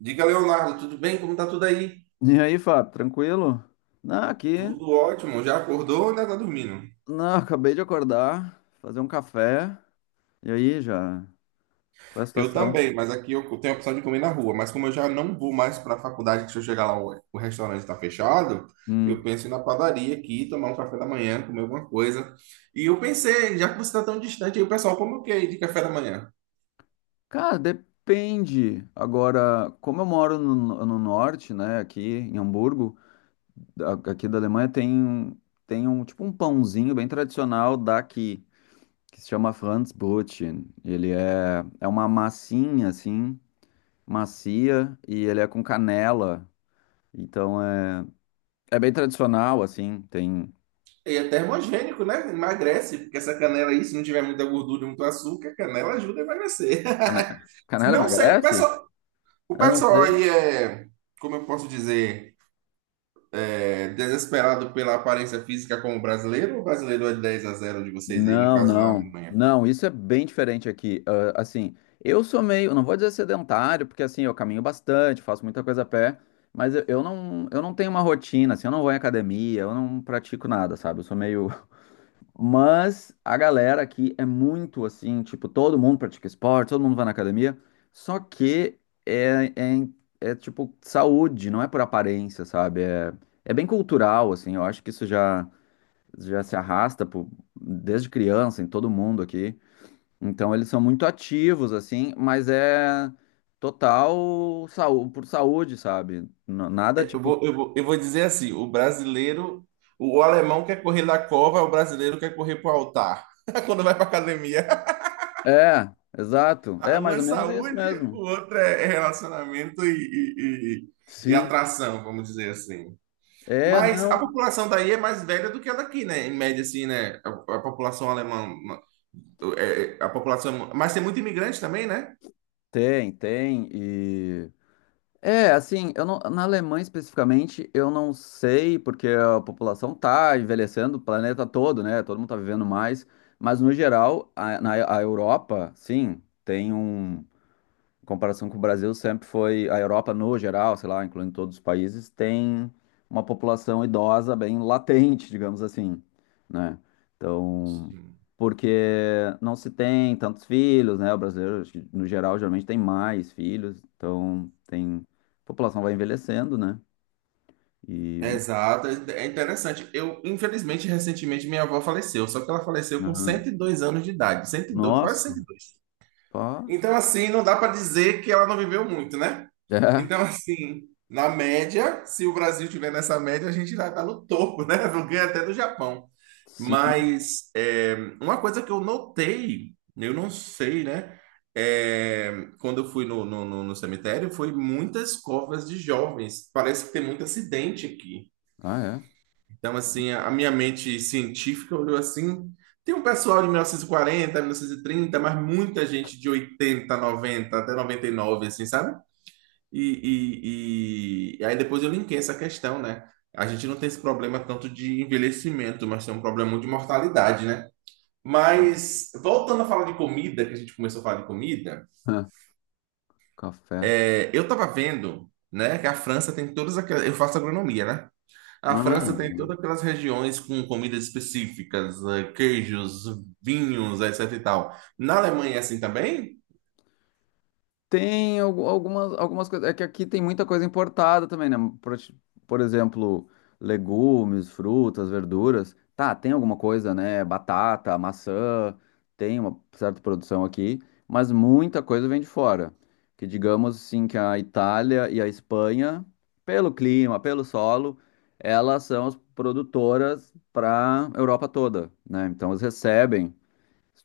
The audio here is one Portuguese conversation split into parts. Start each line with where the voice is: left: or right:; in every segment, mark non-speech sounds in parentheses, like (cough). right: Diga, Leonardo, tudo bem? Como tá tudo aí?
left: E aí, Fábio, tranquilo? Não, aqui.
right: Tudo ótimo. Já acordou ou ainda tá dormindo?
left: Não, (laughs) acabei de acordar, fazer um café. E aí, já? Qual é a
right: Eu
left: situação?
right: também, mas aqui eu tenho a opção de comer na rua. Mas como eu já não vou mais para a faculdade, que se eu chegar lá o restaurante está fechado,
left: Hum.
right: eu penso em ir na padaria aqui, tomar um café da manhã, comer alguma coisa. E eu pensei, já que você está tão distante, aí o pessoal come o quê de café da manhã?
left: Cara, depende. Agora, como eu moro no norte, né, aqui em Hamburgo, aqui da Alemanha, tem um tipo um pãozinho bem tradicional daqui, que se chama Franzbrötchen. Ele é uma massinha, assim, macia, e ele é com canela. Então, é. É bem tradicional, assim, tem.
right: E é termogênico, né? Emagrece, porque essa canela aí, se não tiver muita gordura e muito açúcar, a canela ajuda a emagrecer.
left: Cane-
right: (laughs)
left: Canela
right: Não sei, o
left: emagrece?
right: pessoal, o
left: Eu não
right: pessoal
left: sei.
right: aí é, como eu posso dizer... É, desesperado pela aparência física como brasileiro, ou o brasileiro é 10 a zero de vocês aí, no
left: Não,
right: caso na
left: não.
right: Alemanha?
left: Não, isso é bem diferente aqui. Ah, assim, eu sou meio, não vou dizer sedentário, porque assim, eu caminho bastante, faço muita coisa a pé, mas eu não tenho uma rotina, assim, eu não vou em academia, eu não pratico nada, sabe? Eu sou meio. (laughs) Mas a galera aqui é muito assim, tipo, todo mundo pratica esporte, todo mundo vai na academia, só que é, é, é tipo saúde, não é por aparência, sabe? É bem cultural, assim, eu acho que isso já se arrasta desde criança em todo mundo aqui. Então eles são muito ativos, assim, mas é total saúde, por saúde, sabe? Nada
right: Eu
left: tipo.
right: vou, eu vou, eu vou dizer assim: o brasileiro, o alemão quer correr na cova, o brasileiro quer correr pro altar. (laughs) Quando vai pra academia,
left: É, exato. É
right: um
left: mais
right: é
left: ou menos isso
right: saúde, o
left: mesmo.
right: outro é relacionamento e
left: Sim.
right: atração, vamos dizer assim.
left: É,
right: Mas a
left: não.
right: população daí é mais velha do que a daqui, né? Em média, assim, né? A população alemã, a população. Mas tem muito imigrante também, né?
left: Tem, tem. É, assim, eu não, na Alemanha especificamente, eu não sei, porque a população tá envelhecendo, o planeta todo, né? Todo mundo tá vivendo mais, mas no geral, a, na a Europa, sim, tem um em comparação com o Brasil, sempre foi a Europa no geral, sei lá, incluindo todos os países, tem uma população idosa bem latente, (laughs) digamos assim, né? Então, porque não se tem tantos filhos, né? O brasileiro, acho que, no geral, geralmente tem mais filhos, então tem a população vai envelhecendo, né? E
right: Exato, é interessante. Eu, infelizmente, recentemente minha avó faleceu, só que ela faleceu com
left: ah,
right: 102 anos de idade, 102, quase cento e
left: nossa,
right: dois.
left: pá,
right: Então, assim, não dá para dizer que ela não viveu muito, né?
left: é,
right: Então, assim, na média, se o Brasil tiver nessa média, a gente vai estar no topo, né? (laughs) Eu ganho até do Japão.
left: sim,
right: Mas uma coisa que eu notei, eu não sei, né? É, quando eu fui no cemitério, foi muitas covas de jovens. Parece que tem muito acidente aqui.
left: ah é.
right: Então, assim, a minha mente científica olhou assim. Tem um pessoal de 1940, 1930, mas muita gente de 80, 90, até 99, assim, sabe? E aí depois eu linkei essa questão, né? A gente não tem esse problema tanto de envelhecimento, mas tem um problema muito de mortalidade, né?
left: (laughs)
right: Mas, voltando a falar de comida, que a gente começou a falar de comida,
left: Ah, café,
right: eu tava vendo, né, que a França tem todas aquelas... Eu faço agronomia, né? A França
left: ah.
right: tem todas aquelas regiões com comidas específicas, queijos, vinhos, etc e tal. Na Alemanha é assim também?
left: Tem algumas coisas. É que aqui tem muita coisa importada também, né? Por, por exemplo, legumes, frutas, verduras. Tá, tem alguma coisa, né? Batata, maçã, tem uma certa produção aqui, mas muita coisa vem de fora. Que digamos assim que a Itália e a Espanha, pelo clima, pelo solo, elas são as produtoras para Europa toda, né? Então eles recebem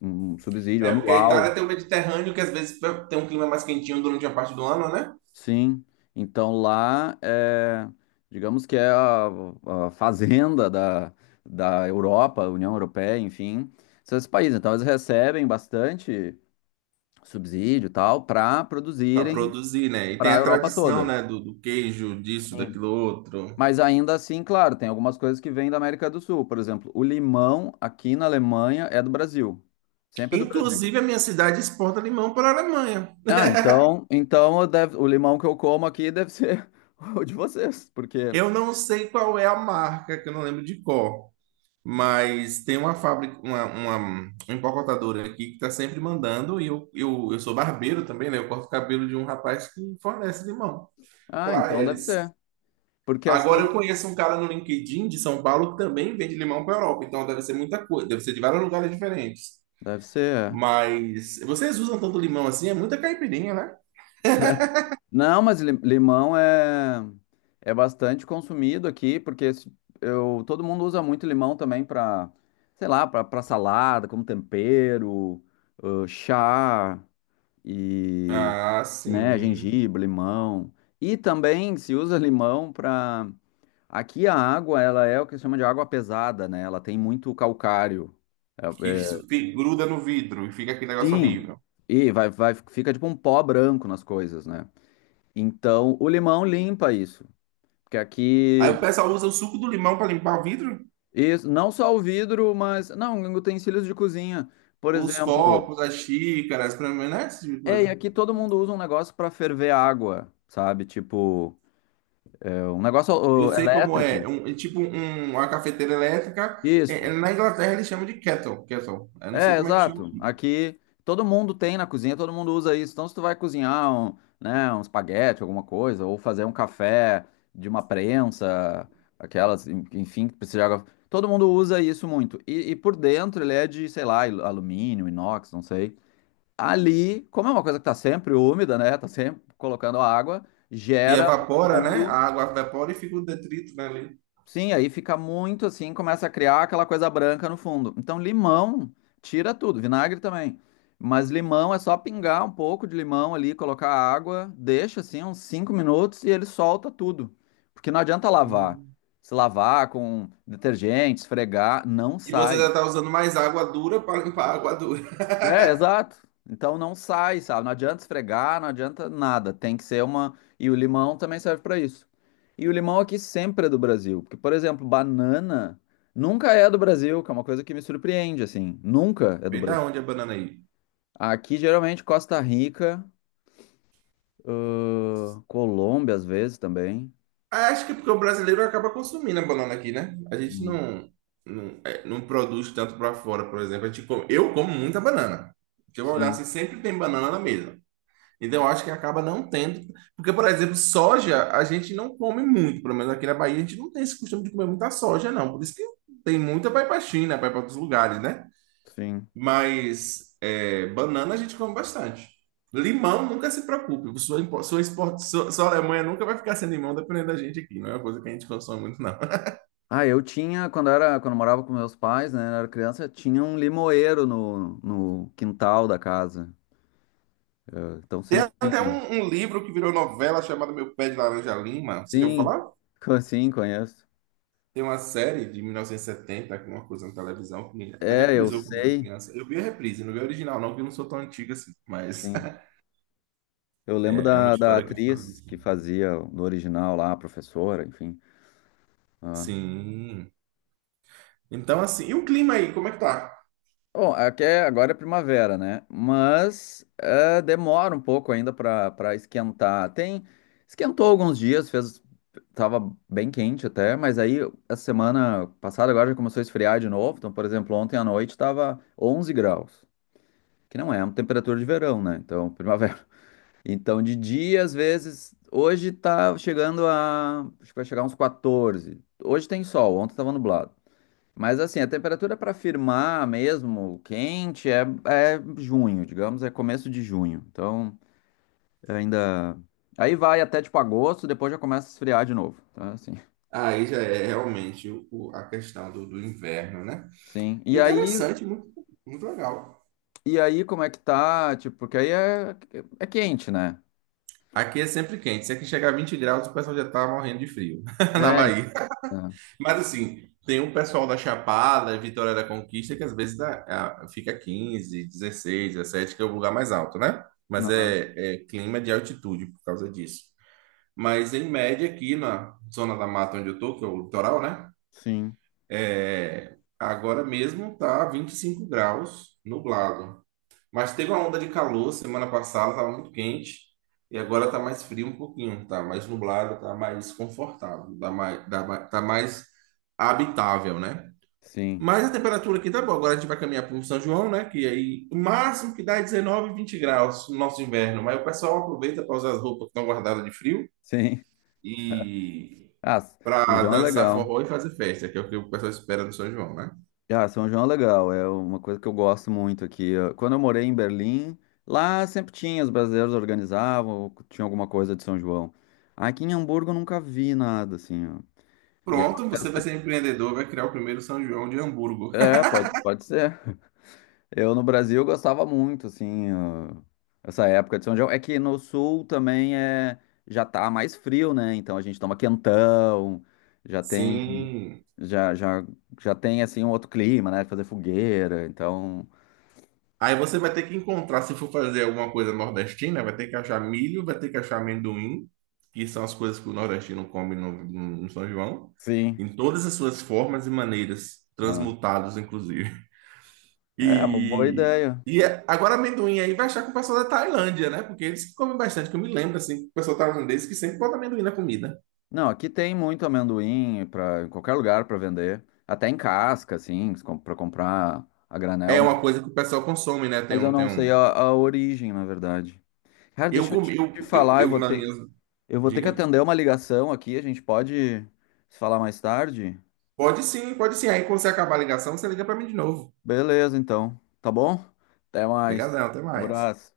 left: um subsídio
right: É porque a Itália
left: anual.
right: tem o Mediterrâneo, que às vezes tem um clima mais quentinho durante a parte do ano, né?
left: Sim, então lá é, digamos que é a fazenda da Europa, União Europeia, enfim, esses países. Então eles recebem bastante subsídio e tal para
right: Para
left: produzirem
right: produzir, né? E tem
left: para a
right: a
left: Europa
right: tradição,
left: toda.
right: né? Do queijo, disso, daquilo outro.
left: Mas ainda assim, claro, tem algumas coisas que vêm da América do Sul. Por exemplo, o limão aqui na Alemanha é do Brasil. Sempre é do Brasil.
right: Inclusive, a minha cidade exporta limão para a Alemanha.
left: Ah, então o limão que eu como aqui deve ser (laughs) o de vocês, porque.
right: Eu não sei qual é a marca, que eu não lembro de cor. Mas tem uma fábrica, uma empacotadora aqui que está sempre mandando, e eu sou barbeiro também, né? Eu corto o cabelo de um rapaz que fornece limão
left: Ah,
right: para
left: então deve
right: eles.
left: ser. Porque
right: Agora eu
left: assim,
right: conheço um cara no LinkedIn de São Paulo que também vende limão para a Europa, então deve ser muita coisa, deve ser de vários lugares diferentes.
left: deve ser. É.
right: Mas vocês usam tanto limão assim? É muita caipirinha, né?
left: Não, mas limão é bastante consumido aqui, porque se- eu todo mundo usa muito limão também para, sei lá, para salada, como tempero, chá e,
right: Ah,
left: né,
right: sim.
left: gengibre, limão. E também se usa limão para aqui a água, ela é o que se chama de água pesada, né? Ela tem muito calcário. É-
right: Que
left: é-
right: isso que gruda no vidro e fica aquele negócio
left: Sim.
right: horrível.
left: E vai, fica tipo um pó branco nas coisas, né? Então, o limão limpa isso. Porque
right: Aí
left: aqui,
right: o pessoal usa o suco do limão para limpar o vidro?
left: isso, não só o vidro, mas não, utensílios de cozinha. Por
right: Os
left: exemplo,
right: copos, as xícaras, pra mim, não é esse tipo de
left: e
right: coisa.
left: aqui todo mundo usa um negócio para ferver água, sabe? Tipo, é um negócio
right: Eu
left: ó,
right: sei como é.
left: elétrico.
right: Uma cafeteira elétrica.
left: Isso.
right: Na Inglaterra eles chamam de kettle, kettle. Eu não sei
left: É,
right: como é que chama.
left: exato. Aqui todo mundo tem na cozinha, todo mundo usa isso. Então, se tu vai cozinhar um, né, um espaguete, alguma coisa, ou fazer um café de uma prensa, aquelas, enfim, que precisa de água. Todo mundo usa isso muito. E, por dentro ele é de, sei lá, alumínio, inox, não sei. Ali, como é uma coisa que tá sempre úmida, né? Tá sempre colocando água,
right: E
left: gera no
right: evapora, né? A
left: fundo.
right: água evapora e fica o detrito, né, ali.
left: Sim, aí fica muito assim, começa a criar aquela coisa branca no fundo. Então, limão, tira tudo, vinagre também. Mas limão é só pingar um pouco de limão ali, colocar água, deixa assim uns 5 minutos e ele solta tudo. Porque não adianta lavar.
right: Hum.
left: Se lavar com detergente, esfregar, não
right: E você
left: sai.
right: já tá usando mais água dura para limpar a água dura.
left: É, exato. Então não sai, sabe? Não adianta esfregar, não adianta nada. Tem que ser uma. E o limão também serve pra isso. E o limão aqui sempre é do Brasil. Porque, por exemplo, banana nunca é do Brasil, que é uma coisa que me surpreende, assim. Nunca é
right: (laughs)
left: do
right: Vem da
left: Brasil.
right: onde a banana aí?
left: Aqui, geralmente, Costa Rica, Colômbia, às vezes também.
right: Ah, acho que é porque o brasileiro acaba consumindo a banana aqui, né? A gente
left: Hum.
right: não, não, não produz tanto para fora, por exemplo. Eu como muita banana. Se eu olhar
left: Sim,
right: assim, sempre tem banana na mesa. Então, eu acho que acaba não tendo. Porque, por exemplo, soja a gente não come muito, pelo menos aqui na Bahia, a gente não tem esse costume de comer muita soja, não. Por isso que tem muita vai para China, vai para outros lugares, né?
left: sim.
right: Mas banana a gente come bastante. Limão, nunca se preocupe. Sua, impo- sua, export, sua, sua Alemanha nunca vai ficar sem limão, dependendo da gente aqui. Não é uma coisa que a gente consome muito, não.
left: Ah, eu tinha, quando eu morava com meus pais, né, eu era criança, tinha um limoeiro no quintal da casa. Então
right: Tem
left: sempre
right: até
left: tinha.
right: um livro que virou novela chamado Meu Pé de Laranja Lima. Você já ouviu
left: Sim,
right: falar?
left: conheço.
right: Tem uma série de 1970 que é uma coisa na televisão, que até
left: É, eu
right: reprisou quando eu era
left: sei.
right: criança. Eu vi a reprise, não vi a original, não, porque eu não sou tão antigo assim, mas
left: Sim.
right: (laughs)
left: Eu lembro
right: é, é uma
left: da
right: história que fala
left: atriz
right: disso.
left: que fazia no original lá, a professora, enfim. Ah.
right: Sim. Então, assim, e o clima aí, como é que tá?
left: Bom, aqui agora é primavera, né? Mas é, demora um pouco ainda para esquentar. Tem, esquentou alguns dias, fez, tava bem quente até, mas aí essa semana passada agora já começou a esfriar de novo. Então, por exemplo, ontem à noite tava 11 graus, que não é uma temperatura de verão, né? Então, (laughs) primavera. Então, de dia, às vezes, hoje tá chegando a, acho que vai chegar uns 14. Hoje tem sol, ontem tava nublado. Mas assim, a temperatura para firmar mesmo, quente, é junho, digamos, é começo de junho. Então, ainda aí vai até tipo agosto, depois já começa a esfriar de novo, tá? Assim. (laughs)
right: Aí já é realmente a questão do inverno, né?
left: Sim. E aí,
right: Interessante, muito, muito legal.
left: e aí como é que tá? Tipo, porque aí é quente, né?
right: Aqui é sempre quente. Se aqui chegar a 20 graus, o pessoal já tá morrendo de frio (laughs) na
left: É. É.
right: Bahia. Mas assim, tem um pessoal da Chapada, Vitória da Conquista, que às vezes fica 15, 16, 17, que é o lugar mais alto, né? Mas
left: Aham.
right: é clima de altitude por causa disso. Mas em média, aqui na zona da mata onde eu tô, que é o litoral, né?
left: Sim,
right: É, agora mesmo tá 25 graus nublado. Mas teve uma onda de calor semana passada, estava muito quente. E agora está mais frio um pouquinho, tá mais nublado, está mais confortável, tá mais habitável, né?
left: sim,
right: Mas a temperatura aqui tá boa. Agora a gente vai caminhar para o São João, né? Que aí o máximo que dá é 19, 20 graus no nosso inverno. Mas o pessoal aproveita para usar as roupas que estão guardadas de frio
left: sim.
right: e
left: Ah, São
right: para
left: João é
right: dançar
left: legal.
right: forró e fazer festa, que é o que o pessoal espera do São João, né?
left: Ah, São João é legal, é uma coisa que eu gosto muito aqui. Quando eu morei em Berlim, lá sempre tinha, os brasileiros organizavam, tinha alguma coisa de São João. Aqui em Hamburgo eu nunca vi nada, assim, ó. E é. uma
right: Pronto, você vai
left: festa-
right: ser empreendedor, vai criar o primeiro São João de Hamburgo.
left: é,
right: (laughs)
left: pode, pode ser. Eu no Brasil gostava muito, assim, ó, essa época de São João. É que no sul também é, já tá mais frio, né? Então a gente toma quentão, já tem,
right: Sim.
left: já, já, já tem, assim, um outro clima, né? Fazer fogueira, então,
right: Aí você vai ter que encontrar, se for fazer alguma coisa nordestina, vai ter que achar milho, vai ter que achar amendoim, que são as coisas que o nordestino come São João,
left: sim.
right: em todas as suas formas e maneiras, transmutados, inclusive.
left: É, uma boa
right: E,
left: ideia.
right: agora amendoim aí vai achar com o pessoal da Tailândia, né? Porque eles que comem bastante, que eu me lembro, assim, o pessoal tailandês que sempre bota amendoim na comida.
left: Não, aqui tem muito amendoim para em qualquer lugar para vender, até em casca, assim, para comprar a
right: É
left: granel.
right: uma coisa que o pessoal consome, né?
left: Mas eu
right: Tem
left: não
right: um...
left: sei a origem, na verdade. Cara,
right: Eu
left: deixa eu
right: comi,
left: te
right: eu, eu,
left: falar, eu
right: eu
left: vou
right: na minha...
left: ter, eu vou ter que
right: Diga?
left: atender uma ligação aqui. A gente pode se falar mais tarde?
right: Pode sim, pode sim. Aí quando você acabar a ligação, você liga para mim de novo.
left: Beleza, então. Tá bom? Até mais.
right: Obrigadão, até mais.
left: Abraço.